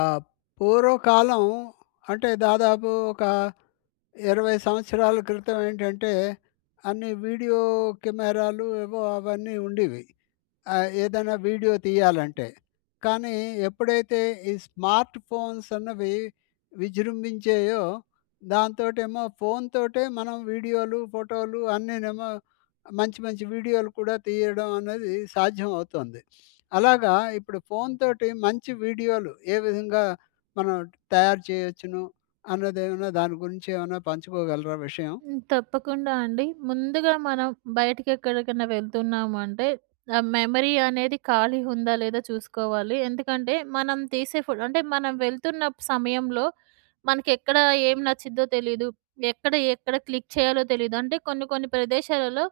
ఆహ్, పూర్వకాలం అంటే దాదాపు ఒక 20 సంవత్సరాల క్రితం ఏంటంటే, అన్ని వీడియో కెమెరాలు ఏవో అవన్నీ ఉండేవి. ఆహ్, ఏదైనా వీడియో తీయాలంటే. కానీ ఎప్పుడైతే ఈ స్మార్ట్‌‌ఫోన్స్ అన్నవి విజృంభించాయో దాంతోటేమో ఫోన్ తోటే మనం వీడియోలు, ఫోటోలు అన్నినేమో మంచి మంచి వీడియోలు కూడా తీయడం అనేది సాధ్యం అవుతుంది. అలాగా ఇప్పుడు ఫోన్ తోటి మంచి వీడియోలు ఏ విధంగా మనం తయారు చేయొచ్చును. అన్నదేమన్నా దాని గురించి ఏమన్నా పంచుకోగలరా విషయం? హ్మ్, తప్పకుండా అండి. ముందుగా మనం బయటకెక్కడికైనా వెళ్తున్నాము అంటే ఆహ్, మెమరీ అనేది ఖాళీ ఉందా లేదా చూసుకోవాలి. ఎందుకంటే మనం తీసే ఫో అంటే మనం వెళ్తున్న సమయంలో మనకి ఎక్కడ ఏం నచ్చిదో తెలీదు. ఎక్కడ ఎక్కడ క్లిక్ చేయాలో తెలీదు. అంటే కొన్ని కొన్ని ప్రదేశాలలో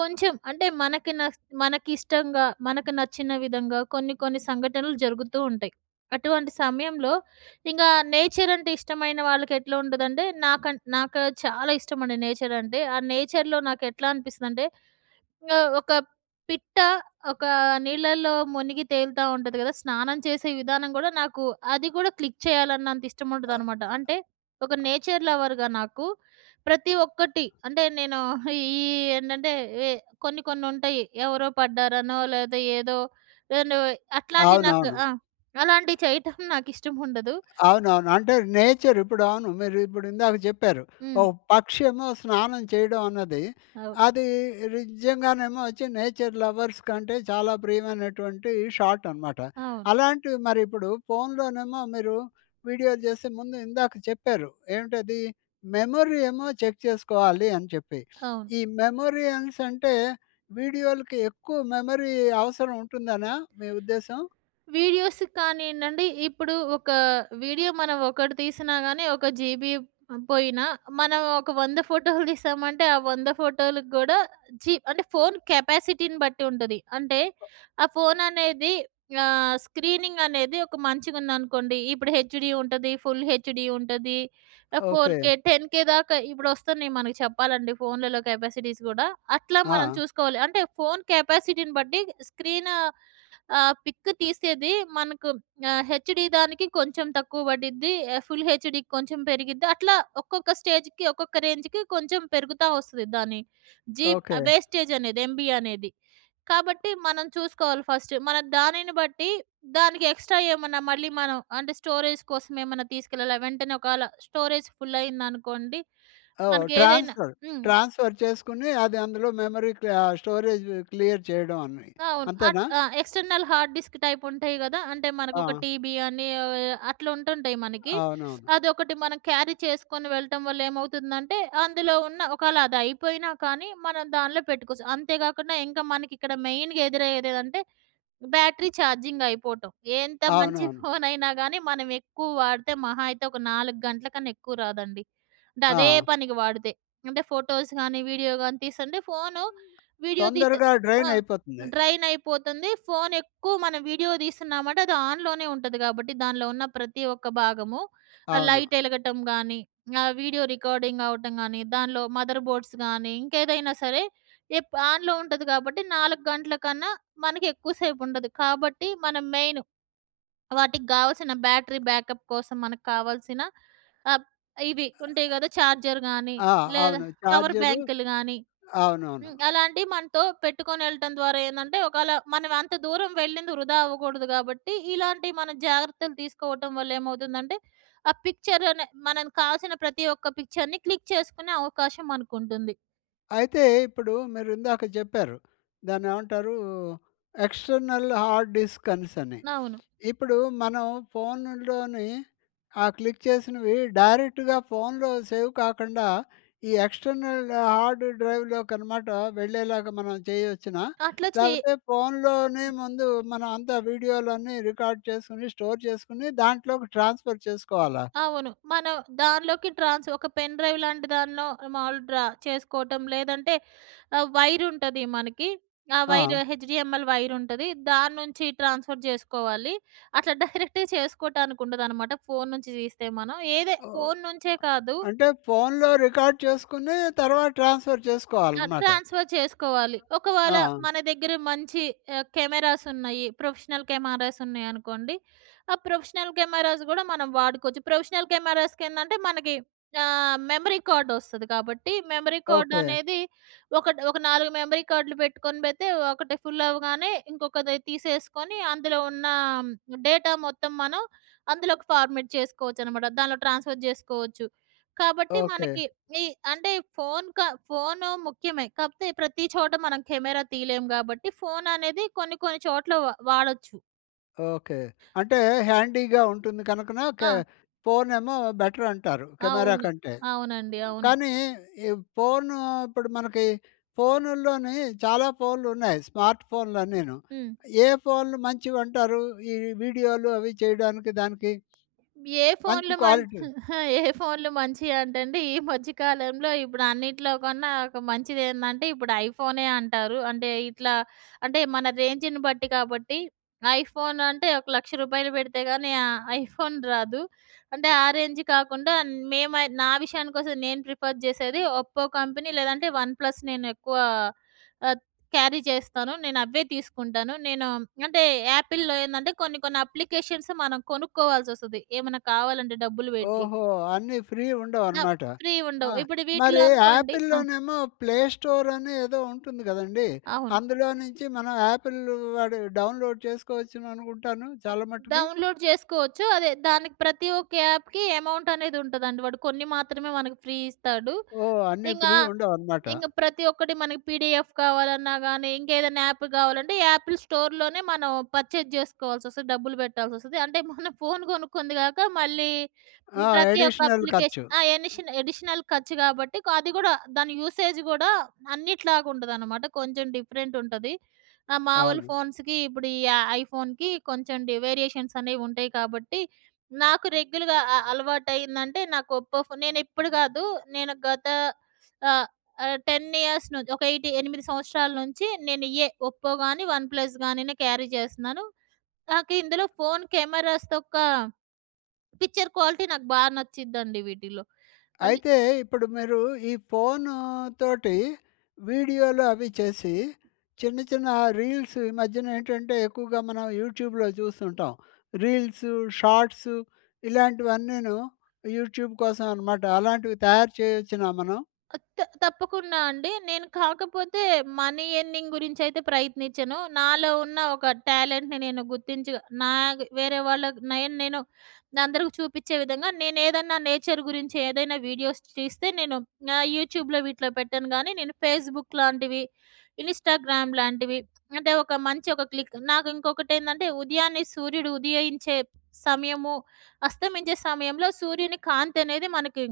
కొంచెం అంటే మనకి న మనకిష్టంగా మనకు నచ్చిన విధంగా కొన్ని కొన్ని సంఘటనలు జరుగుతూ ఉంటాయి. అటువంటి సమయంలో ఇంకా నేచర్ అంటే ఇష్టమైన వాళ్ళకెట్లా ఉంటదంటే నాకన్ నాకు చాలా ఇష్టమండి నేచర్ అంటే. ఆ నేచర్‍లో నాకు ఎట్లా అనిపిస్తదంటే. ఆహ్, ఒక పిట్ట ఒక నీళ్ళల్లో మునిగి తేలుతా ఉంటది కద. స్నానం చేసే విధానం కూడా నాకు అది కూడా క్లిక్ చేయాలన్నంత ఇష్టం ఆహ్ ఉంటదనమాట. అంటే ఒక నేచర్ లవర్‌గా నాకు ప్రతి ఒక్కటి అంటే నేను ఈ ఏంటంటే కొన్ని కొన్ని ఉంటాయి. ఎవరో పడ్డారనో లేపోతే ఏదో ఏను అట్లాంటి నాకు అవునవును. ఆ! అలాంటివి చేయటం నాకు ఇష్టం ఉండదు. అవునవును. అంటే నేచర్ ఇప్పుడవును మీరు ఇప్పుడు ఇందాక చెప్పారు. ఓ హ్మ్. పక్షి ఏమో స్నానం చేయడం అన్నది అవు అది నిజంగానేమో ఒచ్చి నేచర్ లవర్స్ కంటే చాలా ప్రియమైనటువంటి షాట్ అనమాట. అవును. అలాంటివి మరి ఇప్పుడు ఫోన్‌లోనేమో మీరు వీడియో చేస్తే ముందు ఇందాక చెప్పారు. ఏంటది మెమరీ ఏమో చెక్ చేసుకోవాలి అని చెప్పి. అవును. ఈ మెమోరి అనేసి అంటే వీడియోలకి ఎక్కువ మెమరీ అవసరం ఉంటుందనా? మీ ఉద్దేశం. వీడియోస్ కానియండి అంటే ఇప్పుడు ఒక వీడియో మనం ఒకటి తీసినా గాని ఒక జీబీ పోయినా. మనం ఒక 100 ఫోటోలు తీసామంటే, ఆ 100 ఫోటోలు కూడా జీ అంటే ఫోన్ కెపాసిటీని బట్టి ఉంటది. అంటే ఆ ఫోన్ అనేది ఆహ్, స్క్రీనింగ్ అనేది ఒక మంచిగుందనుకోండి. ఇప్పుడు హెచ్‍డీ ఉంటది ఫుల్‌హెచ్‍డీ ఉంటది ఓకె. ఫోర్‌‌కే, టెన్‌కే దాకా ఇప్పుడు వస్తున్నాయి మనకు చెప్పాలంటే ఫోన్లలో కెపాసిటీస్ కూడా అట్లా మనం ఆ! చూసుకోవాలి. అంటే ఫోన్ కెపాసిటీని బట్టి స్క్రీన్ ఆహ్, పిక్ తీసేది మనకు ఆహ్, హెచ్‍డీ దానికి కొంచెం తక్కువ పడిద్ది. ఎ ఫుల్‌హెచ్‍డికి కొంచెం పెరిగిద్ది. అట్లా ఒక్కొక్క స్టేజ్‌కి, ఒక్కొక్క రేంజ్‌కి కొంచెం పెరుగుతా వస్తది దాని జీప్ ఓకె. వేస్టేజ్ అనేది, ఎంబీ అనేది. కాబట్టి మనం చూసుకోవాలి ఫస్ట్. మన దానిని బట్టి దానికి ఎక్స్ట్రా ఏమన్నా మళ్ళీ మనం అంటే స్టోరేజ్ కోసం ఏమన్నా తీసుకెళ్ళాలి వెంటనే ఒకవేళ స్టోరేజ్ ఫుల్ అయిందనుకోండి. ఓహ్! మనకి ఏదైనా ట్రాన్స్‌ఫర్. హ్మ్. ట్రాన్స్‌ఫర్ చేసుకొని అది అందులో మెమరీకి ఆ స్టోరేజ్ క్లియర్ చేయడం అన్ని అవును అట్ అంతేనా? ఆ! ఎక్స్టర్నల్ హార్డ్‌డిస్క్ టైప్ ఉంటాయి గదా! అంటే మనకు ఒక ఆ! టీబీ అని ఏవోయో అట్లా ఉంటుంటాయి మనకి. అవునవును. అదొకటి మనం క్యారీ చేసుకొని వెళ్ళటం వల్ల ఏమవుతుందంటే అందులో ఉన్న ఒకాళ అది అయిపోయినా కానీ, మనం దాంట్లో పెట్టుకోవచ్చు. అంతేకాకుండా ఇంకా మనకి ఇక్కడ మెయిన్‍గ ఎదురయ్యేది ఏంటంటే బ్యాటరీ ఛార్జింగ్ అయిపోవటం. ఎంత మంచి అవునవును. ఫోన్ అయినా కానీ మనం ఎక్కువ వాడితే మహా అయితే ఒక 4 గంటల కన్నా ఎక్కువ రాదండి. అంటె అదే ఆ! పనికి వాడితే, అంటే ఫోటోస్ కాని వీడియో గాని తీసుకుంటే ఫోను వీడియో తీసి తొందరగా అ! డ్రైన్ అయిపోతుంది. డ్రైన్ అయిపోతుంది. ఫోన్ ఎక్కువ మనం వీడియో తీస్తున్నామంటే అది ఆన్‍లోనే ఉంటది కాబట్టి దానిలో ఉన్న ప్రతి ఒక్క భాగము అవును. లైట్ ఎలగటం గాని ఆహ్, వీడియో రికార్డింగ్ అవ్వటం గాని దానిలో మదర్‌బోర్డ్స్ గాని ఇంకేదైనా సరే ఎప్ ఆన్‍లో ఉంటది కాబట్టి 4 గంటల కన్నా మనకి ఎక్కువ సేపుండదు. కాబట్టి మనం మెయిన్ వాటికి కావాల్సిన బ్యాటరీ బ్యాకప్ కోసం మనకు కావాల్సిన, ఆహ్, ఇవి ఉంటాయి గద. ఛార్జర్ గానీ ఆ! లేదా అవును చార్జరు పవర్‌బ్యాంకులు గానీ. అవునవును. హ్మ్, అలాంటివి మనతో పెట్టుకొని వెళ్ళటం ద్వారా ఏందంటే ఒకాళ మనం అంత దూరం వెళ్ళింది వృధా అవ్వకూడదు కాబట్టి ఇలాంటివి మనం జాగ్రత్తలు తీసుకోవటం వల్ల ఏమవుతుందంటే, ఆ పిక్చర్ అనే మన కావాల్సిన ప్రతి ఒక్క పిక్చర్‍ని క్లిక్ చేసుకునే అవకాశం మనకుంటుంది. అయితే ఇప్పుడు మీరు ఇందాక చెప్పారు. దాన్నేమంటారు? ఎక్స్టర్నల్ హార్డ్ డిస్క్ అనేసని. అవును. ఇప్పుడు మనం ఫోనుల్లోని ఆ క్లిక్ చేసినవి డైరెక్ట్‌గా ఫోన్‌లో సేవ్ కాకుండ ఈ ఎక్స్టర్నల్ హార్డ్ డ్రైవ్‌లోకి అనమాట వెళ్ళేలాగా మనం చేయొచ్చునా? అట్ల చే లేకపోతే ఫోన్‌లోనే ముందు మనం అంతా వీడియోలన్నీ రికార్డ్ చేసుకొని స్టోర్ చేసుకొని దాంట్లోకి ట్రాన్స్ఫర్ చేసుకోవాలా? అవును. మనం దానిలోకి ట్రాన్స్ ఒక పెన్ డ్రైవ్ లాంటి దాన్నో మాములు డ్రా చేసుకోవటం లేదంటే ఆహ్, వైర్ ఉంటది మనకి. ఆ వైర్ ఆ! హెచ్‍డిఎంఎల్ వైర్ ఉంటాది. దాని నుంచి ట్రాన్స్ఫర్ చేసుకోవాలి. అట్లా డైరెక్ట్‌గా చేసుకోటానికి ఉండదనమాట. ఫోన్ నుంచి తీస్తే మనం. ఏదే ఓహ్! ఫోన్ నుంచే కాదు అంటే ఫోన్‌లో రికార్డ్ చేసుకుని తర్వాత ట్రాన్స్ఫర్ ఆహ్, చేసుకోవాలనమాట. ట్రాన్స్ఫర్ చేసుకోవాలి. ఒకవేళ ఆ! మన దగ్గర మంచి ఆహ్, కెమెరాస్ ఉన్నాయి. ప్రొఫెషనల్ కెమెరాస్ ఉన్నాయనుకోండి. ఆ ప్రొఫెషనల్ కెమెరాస్ గూడా మనం వాడుకోవచ్చు. ప్రొఫెషనల్ కెమెరాస్‌కి ఏందంటే మనకి ఆహ్, మెమరీ కార్డ్ వస్తది. కాబట్టి మెమరీ కార్డ్ ఓకే. అనేది ఒకటి ఒక 4 మెమరీ కార్డ్‌లు పెట్టుకొని పెడితే ఒకటి ఫుల్ అవ్వగానే ఇంకొకది తీసేసుకుని అందులో ఉన్న డేటా మొత్తం మనం అందులోకి ఫార్మాట్ చేసుకోవచ్చనమాట. దాంట్లో ట్రాన్స్ఫర్ జేసుకోవచ్చు. కాబట్టి ఓకే. మనకి ఈ అంటే ఫోన్ క ఫోను ముఖ్యమే. కాకపోతే ప్రతి చోట మనం కెమెరా తీయలేము. గాబట్టి ఫోన్ అనేది కొన్ని కొన్ని చోట్ల వా వాడొచ్చు. ఓకే. అంటే హ్యాండీగా ఉంటుంది. కనుకన క ఆ! ఫోన్ ఏమో బెటర్ అంటారు, కెమెరా అవును. కంటే. అవునండి. అవును. కానీ ఈ ఫోన్ ఇప్పుడు మనకి ఫోన్‌‌ల్లోనూ చాలా ఫోన్‌లు ఉన్నాయి. స్మార్ట్ ఫోన్‌లు అన్నీను. హ్మ్. ఏ ఫోన్‌లు మంచివంటారు? ఈ వీడియోలు అవి చేయడానికి దానికి? ఏ మంచి ఫోన్‌లు మ క్వాలిటీ. ఏ ఫోన్‌లు మంచివి అంటే అండి. ఈ మధ్య కాలంలో ఇప్పుడు అన్నిట్లో కన్నా ఒక మంచిది ఏందంటే, ఇప్పుడు ఐఫోనే అంటారు. అంటే ఇట్లా అంటే మన రేంజ్‌ని బట్టి కాబట్టి. ఐఫోన్ అంటే ఒక రూ. 1,00,000 పెడితే కాని ఆ ఐఫోన్ రాదు. అంటే ఆ రేంజ్ కాకుండా, మేము అయి నా విషయానికి వస్తే నేను ప్రిఫర్ చేసేది. ఒప్పో కంపెనీ లేదంటే వన్ ప్లస్ నేను ఎక్కువ ఆహ్, క్యారీ చేస్తాను. నేను అవే తీసుకుంటాను. నేను అంటే యాపిల్‌లో ఏందంటే, కొన్ని కొన్ని అప్లికేషన్స్ మనం కొనుక్కోవాల్సి వస్తది. ఏమన్నా కావాలంటే డబ్బులు పెట్టి. ఓహో! అన్ని ఫ్రీ ఆ! ఉండవనమాట. ఫ్రీ ఉండవు. ఆహ్, ఇప్పుడు వీటిలో మరి అనుకోండి ఆపిల్‌లో ఆ! నేమో ప్లే స్టోర్ అని ఏదో ఉంటుంది కదండీ. అవును. అందులో నుంచి మనం ఆపిల్ వాడు డౌన్లోడ్ చేసుకోవచ్చుననుకుంటాను ఆ! చాలా మట్టుకి. డౌన్లోడ్ చేసుకోవచ్చు. అదే దానికి ప్రతి ఒక్క యాప్‍కి అమౌంట్ అనేది ఉంటదండి. వాడు కొన్ని మాత్రమే మనకు ఫ్రీ ఇస్తాడు. ఓహ్! అన్ని ఇంగా, ఫ్రీ ఉండవనమాట. ఇంగ ప్రతి ఒక్కటి మన పిడిఎఫ్ కావాలన్నా గానీ, ఇంకా ఏదైనా యాప్ కావాలంటే, యాపిల్ స్టోర్‍లోనే మనం పర్చేజ్ చేసుకోవాల్సి వస్తది. డబ్బులు పెట్టాల్సి వస్తది. అంటే మనం ఫోన్ కొనుక్కుంది కాక, మళ్ళీ ఆ! ప్రతి ఒక్క అడిషనల్ అప్లికేషన్ ఖర్చు. ఆ! ఎనిషన్ అడిషనల్ ఖర్చు కాబట్టి. అది కూడా దాని యూసేజ్ గూడా అన్నిటిలాగా ఉండదనమాట. కొంచెం డిఫరెంట్ ఉంటది. ఆహ్, మామూలు అవును. ఫోన్స్‌కి ఇప్పుడు ఈ య ఐఫోన్‌కి కొంచెం డి వేరియేషన్స్ అనేవి ఉంటాయి కాబట్టి, నాకు రెగ్యుల్‌గా అ అలవాటయిందంటే, నాకు ఒప్పో ఫోన్. నేను ఇప్పుడు కాదు. నేను గత ఆహ్, ఆహ్, 10 ఇయర్స్ నుంచి ఒక ఎయిట్ 8 సంవత్సరాల నుంచి నేను ఇయ్యే. ఒప్పో కాని, వన్ ప్లస్‌ గాని క్యారీ చేస్తున్నాను. నాకు ఇందులో ఫోన్ కెమెరాస్ తొక్కా, పిక్చర్ క్వాలిటీ నాకు బాగా నచ్చిద్దండి వీటిల్లో. అంటే అయితే ఇప్పుడు మీరు ఈ ఫోన్‌‌తోటి వీడియోలు అవి చేసి చిన్న చిన్న రీల్స్. ఈ మధ్యన నేంటంటే ఎక్కువగా మనం యూట్యూబ్‍లో చూస్తుంటాం. రీల్సు, షార్ట్సు ఇలాంటివన్నీను యూట్యూబ్ కోసం అనమాట. అలాంటివి తయారు చేయొచ్చునా మనం? ఆ! త్ తప్పకుండా అండి. నేను కాకపోతే మనీ ఎర్నింగ్ గురించి అయితే ప్రయత్నించను. నాలో ఉన్న ఒక టాలెంట్‌ని నేను గుర్తించి. నా వేరే వాళ్ళకి నేను నేను అందరికి చూపించే విధంగా నేను ఏదన్నా నేచర్ గురించి ఏదైనా వీడియోస్ తీస్తే, నేను ఆహ్, యూట్యూబ్‍లో వీటిలో పెట్టాను గానీ, నేను ఫేస్‌బుక్ లాంటివి. ఇన్స్టాగ్రామ్ లాంటివి. అంటే ఒక మంచి ఒక క్లిక్ నాకు ఇంకొకటి ఏందంటే, ఉదయాన్నే సూర్యుడు ఉదయించే సమయము. అస్తమించే సమయంలో సూర్యుని కాంతి అనేది మనకి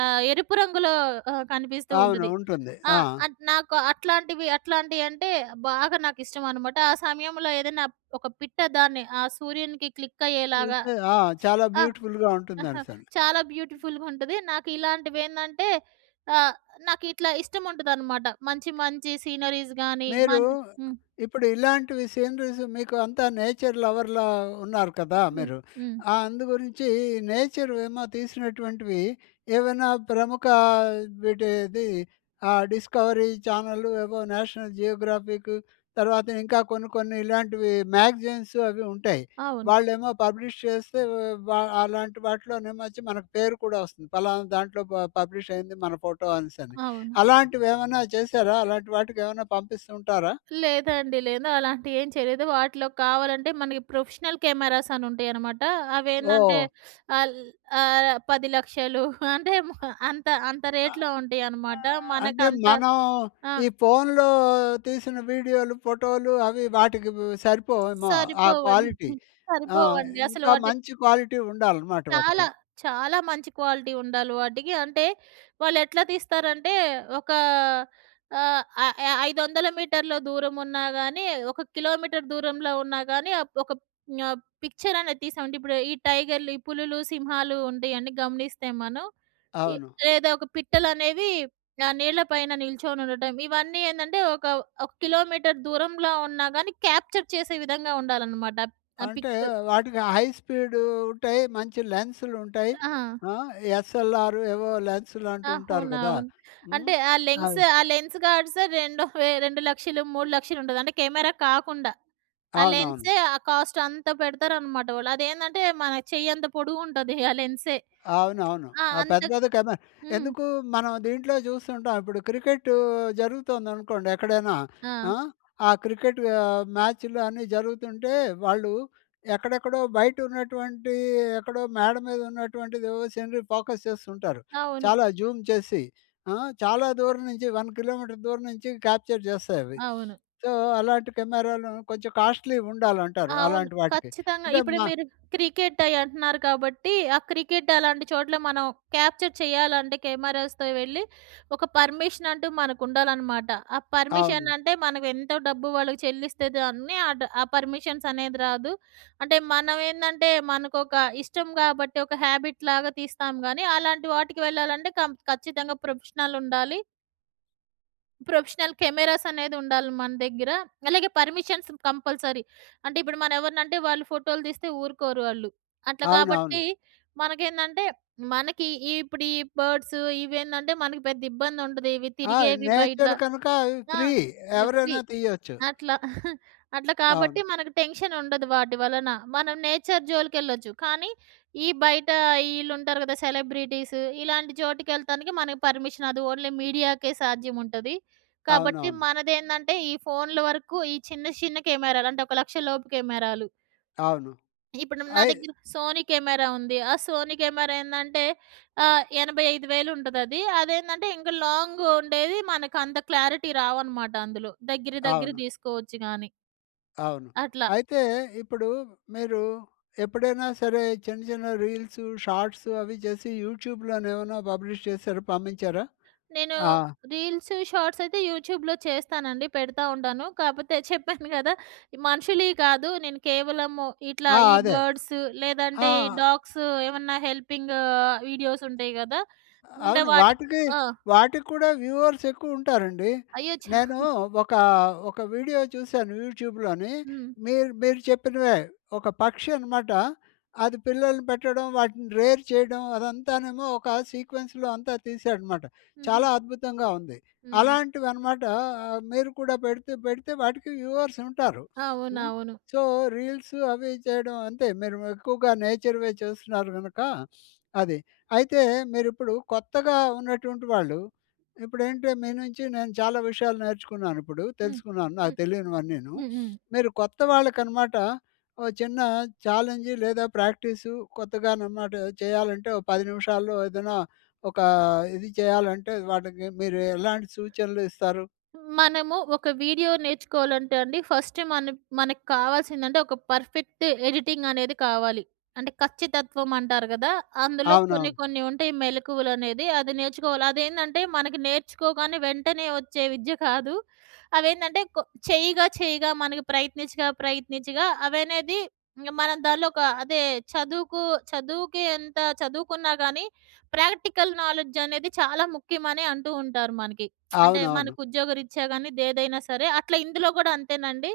ఆహ్, ఎరుపు రంగులో ఆ! కనిపిస్తూ అవును. ఉంటది. ఉంటుంది. ఆ! ఆ! అట్ నాకు అట్లాంటివి అట్లాంటివి అంటే బాగా నాకిష్టం అనమాట. ఆ సమయంలో ఏదైనా ఒక పిట్ట దాన్ని, ఆ సూర్యునికి క్లిక్ అయ్యేలాగా. చూస్తే ఆ! చాలా ఆ! బ్యూటిఫుల్‌గా ఉంటుందనేసని. చాలా బ్యూటిఫుల్‍గా ఉంటది. నాకు ఇలాంటివి ఏందంటే ఆహ్, నాకు ఇట్లా ఇష్టం ఉంటదనమాట. మంచి మంచి సీనరీస్ గాని మ మీరు హ్మ్. ఇప్పుడు ఇలాంటివి సీనరీస్ మీకు అంతా నేచర్ లవర్‌లా ఉన్నారు కదా హ్మ్. మీరు. హ్మ్. ఆ! అందుగురించి నేచర్ ఏమో తీసినటువంటివి ఏవైనా ప్రముఖ వీటిది. ఆ! డిస్కవరీ చానెల్ ఏవో నేషనల్ జియోగ్రాఫిక్ తర్వాత ఇంకా కొన్ని కొన్ని ఇలాంటివి మ్యాగజైన్సు అవి ఉంటాయి. అవును. వాళ్ళు ఏమో పబ్లిష్ చేస్తే, వా అలాంటి వాటిలోనేమో వచ్చి మనకు పేరు కూడా వస్తుంది. ఫలానా దాంట్లో ప పబ్లిష్ అయింది మన ఫోటో అనేసని. అవును. అలాంటివి ఏమన్నా చేసారా? అలాంటి వాటికి ఏమన్నా పంపిస్తూ ఉంటారా? లేదండి. లేదు. అలాంటివి ఏం చేయలేదు. వాటిలో కావాలంటే మనకి ప్రొఫెషనల్ కెమెరాస్ అని ఉంటాయనమాట. అవేందంటే ఓహ్! ఆల్ ఆహ్, 10,00,000 అంటే అంత అంత ఆ! రేట్‌లో ఉంటాయనమాట. ఆహ్, అంటే మనకంత మనం ఆ! ఈ ఫోన్‌లో తీసిన వీడియోలు, ఫోటోలు, అవి వాటికి సరిపోవుమో ఆ సరిపోవండి. క్వాలిటీ. ఆ! సరిపోవండి. అసలు ఇంకా వాటి మంచి క్వాలిటీ ఉండాలనమాట చాలా. వాటికి. చాలా మంచి క్వాలిటీ ఉండాలి వాటికి. అంటే వాళ్ళు ఎట్లా తీస్తారంటే, ఒకా ఆహ్, ఆహ్, య 500 మీటర్ల దూరం ఉన్నా గానీ, ఒక కిలోమీటర్ దూరంలో ఉన్నా గానీ, ఒక ప్ పిక్చర్ అనేది తిస్తామండి. ఇప్పుడు ఈ టైగర్‌లు, ఈ పులులు సింహాలు ఉండేవన్నీ గమనిస్తే మనం. ఇ అవును. లేదా ఒక పిట్టలు అనేవి ఆహ్, నీళ్ల పైన నిల్చొని ఉండటం. ఇవన్నీ ఏందంటే ఒక ఒక కిలోమీటర్ దూరంలో ఉన్నా గానీ క్యాప్చర్ చేసే విధంగా ఉండాలనమాట. అప్ ఆ అంటే పిక్స్. వాటికి హైస్పీడ్ ఉంటాయి. మంచి లెన్స్‌లు ఉంటాయి. ఆ! ఆ! ఎస్ఎల్ఆర్ ఏవో లెన్స్‌‌లంటూ ఉంటారు కదా. అవునవును. హ్మ్. అంటే ఆ లెన్స్. అది ఆ లెన్స్ గార్డ్స్ 2 వే 2,00,000 3,00,000 ఉంటది. అంటే కెమెరా కాకుండా. ఆ అవునవును. లెన్సే ఆ కాస్ట్ అంత పెడతారు అనమాట వాళ్ళు. అదేందంటే మన చెయ్యి అంత పొడుగు ఉంటది ఆ లెన్సే. అవునవును. ఆ! ఆ అంత పెద్దది కెమ హ్మ్. ఎందుకు మనం దీంట్లో చూస్తుంటాం. ఇప్పుడు క్రికెట్ జరుగుతుందనుకోండి. ఎక్కడైనా ఆ! ఆ! ఆ క్రికెట్ ఆహ్, మ్యాచ్‍లు అన్నీ జరుగుతుంటే, వాళ్ళు ఎక్కడెక్కడో బయట ఉన్నటువంటి ఎక్కడో మేడ మీద ఉన్నటువంటిది ఓ సీనరీ ఫోకస్ చేస్తుంటారు. అవును. చాలా జూమ్ చేసి. ఆ! చాలా దూరం నుంచి 1 కి.మీ. దూరం నుంచి క్యాప్చర్ చేస్తాయి అవి. అవును. సో, అలాంటి కెమెరాలు కొంచెం కాస్ట్‌లీ ఉండాలంటారు. అవును. అలాంటి వాటికి. ఖచ్చితంగా అంటే ఇప్పుడు మ మీరు క్రికెట్ అయ్యి అంటున్నారు. కాబట్టి ఆ క్రికెట్ అలాంటి చోట్ల మనం క్యాప్చర్ చేయాలంటే కెమెరాస్‌తో వెళ్ళి, ఒక పర్మిషన్ అంటూ మనకు ఉండాలనమాట. ఆ పర్మిషన్ అవును. అంటే మనకు ఎంతో డబ్బు వాళ్ళకి చెల్లిస్తే దాన్ని, ఆ డ్ పర్మిషన్స్ అనేది రాదు. అంటే మనం ఏందంటే మనకొక ఇష్టం కాబట్టి ఒక హ్యాబిట్‌ లాగా తీస్తాం గానీ, అలాంటి వాటికి వెళ్ళాలంటే కం ఖచ్చితంగా ప్రొఫెషనల్ ఉండాలి. ప్రొఫెషనల్ కెమెరాస్ అనేది ఉండాలి మన దగ్గర. అలాగే పర్మిషన్స్ కంపల్సరీ. అంటే ఇప్పుడు మనం ఎవరినంటే వాళ్ళు ఫోటోలు తీస్తే ఊరుకోరు వాళ్ళు. అట్ల అవునవును. కాబట్టి మనకేందంటే, మనకి ఇప్పుడు ఈ బర్డ్స్ ఇవేందంటే మనకు పెద్ద ఇబ్బంది ఉండదు. ఇవి ఆ! తిరిగేవి బయట. నేచర్ కనుక అవి ఆ! Free FB. ఎవరైనా తీయచ్చు. అట్లా అట్లా కాబట్టి అవును. మనకు టెన్షన్ ఉండదు వాటి వలన. మనం నేచర్ జోలికెళ్ళొచ్చు. కానీ, ఈ బయట ఈళ్ళు ఉంటారు కదా సెలబ్రిటీస్. ఇలాంటి చోటుకి యేళ్తానికి మనకి పర్మిషన్ అది ఓన్లీ మీడియాకే సాధ్యం ఉంటది. కాబట్టి అవునవును. మనదేందంటే ఈ ఫోన్‍ల వరకు ఈ చిన్న చిన్న కెమెరాలు అంటే ఒక 1,00,000 లోపు కెమెరాలు. అవును. ఇప్పుడు నా అయ్ దగ్గర సోనీ కెమెరా ఉంది. ఆ సోనీ కెమెరా ఏందంటే ఆహ్, 85,000 ఉంటదది. అదేందంటే ఇంక లాంగ్ ఉండేది. మనకు అంత క్లారిటీ రావనమాట అందులో. దగ్గర దగ్గర అవును. తీసుకోవచ్చు కాని. అవును. అట్లా! అయితే ఇప్పుడు మీరు ఎప్పుడైనా సరే, చిన్న చిన్న రీల్సు, షార్ట్సు అవి చేసి. యూట్యూబ్‌లో ఏమైనా పబ్లిష్ చేసారా పంపించారా? నేను ఆ! రీల్స్, షార్ట్స్ అయితే యూట్యూబ్‌లో చేస్తానండి. పెడతా ఉంటాను. కాపోతే చెప్పాను కదా ఈ మనుషులివి కాదు. నేను కేవలము ఇట్లా ఆ! ఈ అదే. బర్డ్స్ ఆ! లేదంటే ఈ డాగ్స్ ఏమన్నా హెల్పింగ్ ఆహ్, వీడియోస్ ఉంటాయి కదా! అంటే అవును వాటికి వాటికి, ఆ! వాటికి కూడా వ్యూవర్స్ ఎక్కువ ఉంటారండి. అయ్యో! ఛ! నేను ఒకా ఒక వీడియో చూసాను యూట్యూబ్‍లోని. హ్మ్. మీరు, మీరు చెప్పినవే ఒక పక్షి అనమాట. అది పిల్లల్ని పెట్టడం. వాటిని రేర్ చేయడం అదంతానేమో ఒక సీక్వెన్స్‌లో అంతా తీసాడనమాట. హుహు. చాలా అద్భుతంగా ఉంది! హుహు. అలాంటివన్నమాట ఆహ్, మీరు కూడా పెడితే పెడితే వాటికి వ్యూవర్స్ ఉంటారు. హ్మ్. అవునవును. సో, రీల్స్ అవి చేయడం అంతే. మీరు ఎక్కువగా నేచర్‌వే చేస్తున్నారు గనక. అది. అయితే మీరు ఇప్పుడు కొత్తగా ఉన్నటువంటి వాళ్ళు, ఇప్పుడు ఏంటి మీ నుంచి నేను చాలా విషయాలు నేర్చుకున్నాను, ఇప్పుడు హ్మ్. తెలుసుకున్నాను. నాకు హ్మ్. తెలియనివన్నీను. హ్మ్. హ్మ్. మీరు కొత్త వాళ్ళకి అనమాట. ఓ చిన్న ఛాలెంజు లేదా ప్రాక్టీసు కొత్తగా అనమాట చేయాలంటే, ఒక 10 నిమిషాల్లో ఏదన్నా, ఒకా ఇది చేయాలంటే, వాటికి మీరు ఎలాంటి సూచనలు ఇస్తారు? మనము ఒక వీడియో నేర్చుకోవాలంటే అండి. ఫస్ట్ మన మనకు కావాల్సిందంటే, ఒక పర్ఫెక్ట్ ఎడిటింగ్ అనేది కావాలి. అంటే ఖచ్చితత్వం అంటారు కదా! అందులో కొన్ని అవునవును. కొన్ని ఉంటాయి మెళకువలనేది అది నేర్చుకోవాలి. అది ఏందంటే మనకి నేర్చుకోగానే వెంటనే వచ్చే విద్య కాదు. అవేంటంటే కొ చెయ్యగా చెయ్యగా మనకి ప్రయత్నించగా ప్రయత్నించగా అవనేది, ఇంక మనం దాంట్లో ఒక అదే చదువుకు చదువుకి ఎంత చదువుకున్నా కానీ ప్రాక్టికల్ నాలెడ్జ్ అనేది చాలా ముఖ్యమని అంటూ ఉంటారు మనకి. అంటే అవునవును. మనకు ఉద్యోగరీత్యా కాని, ఏదైనా సరే. అట్లా ఇందులో కూడా అంతేనండి.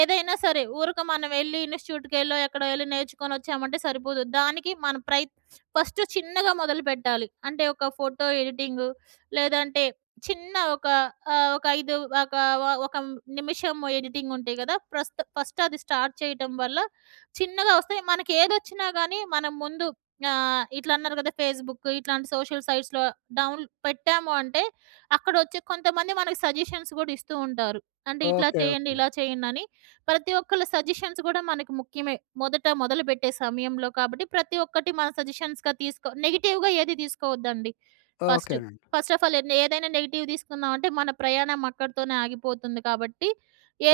ఏదైనా సరే ఊరక మనం యేళ్ళి ఇన్సిట్యూట్‍కెళ్ళో ఎక్కడో యేళ్ళి నేర్చుకొని వచ్చామంటే సరిపోదు. దానికి మనం ప్రయత్ ఫస్ట్ చిన్నగా మొదలుపెట్టాలి. అంటే ఒక ఫోటో ఎడిటింగు. లేదంటే చిన్న ఒక ఆహ్, ఒక 5 ఒక ఒక నిమిషం ఎడిటింగ్ ఉంటయి కదా. ప్రస్త్ ఫస్ట్ అది స్టార్ట్ చేయటం వల్ల చిన్నగా వస్తాయి. మనకు ఏదొచ్చినా కానీ మనం ముందు ఆహ్, ఇట్ల అన్నారు కదా ఫేస్‌బుకు ఇట్లాంటి సోషల్ సైట్స్‌లో డౌన్ల్ పెట్టాము అంటే, అక్కడ వచ్చే కొంతమంది మనకు సజెషన్స్ కూడా ఇస్తూ ఉంటారు. అంటే ఇట్లా ఓకే. చేయండి. ఓకే. ఇలా చేయండి అని. ప్రతి ఒక్కళ్ళ సజెషన్స్ కూడా మనకు ముఖ్యమే. మొదట మొదలుపెట్టే సమయంలో కాబట్టి ప్రతి ఒక్కటి మనం సజెషన్స్‌గా తీసుకో, నెగెటివ్‌గా ఏది తీసుకోవద్దండి. ఫస్ట్, ఓకేనండి. ఫస్ట్ ఆఫ్ ఆల్ ఏదైనా నెగెటివ్ తీసుకున్నామంటే మన ప్రయాణం అక్కడితోనే ఆగిపోతుంది. కాబట్టి,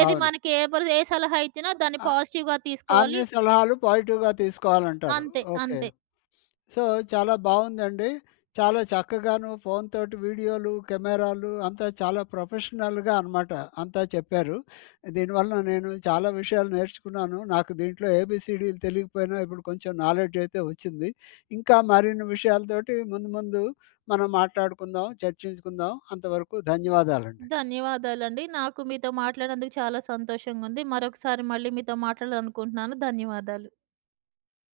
ఏది అవును. మనకి ఎవరు ఏ సలహా ఇచ్చినా దాన్ని ఆ! పాజిటివ్‍గా తీసుకోవాలి. అన్ని సలహాలు పాజిటివ్‌గా తీసుకోవాలంటారు. అంతే. ఓకే. అంతే. సో, చాలా బావుందండి. చాలా చక్కగాను ఫోన్‌తోటి వీడియోలు, కెమెరాలు అంతా చాలా ప్రొఫెషనల్‌గా అనమాట అంతా చెప్పారు. దీనివల్ల నేను చాలా విషయాలు నేర్చుకున్నాను. నాకు దీంట్లో ఏబీసీడీలు తెలియకపోయినా, ఇప్పుడు కొంచెం నాలెడ్జ్ అయితే వచ్చింది. ఇంకా మరిన్ని విషయాలతోటి ముందు ముందు మనం మాట్లాడుకుందాం. చర్చించుకుందాం. అంతవరకు ధన్యవాదాలండి. ధన్యవాదాలండి. నాకు మీతో మాట్లాడినందుకు చాలా సంతోషంగా ఉంది. మరొకసారి మళ్ళీ మీతో మాట్లాడాలనుకుంటున్నాను. ధన్యవాదాలు.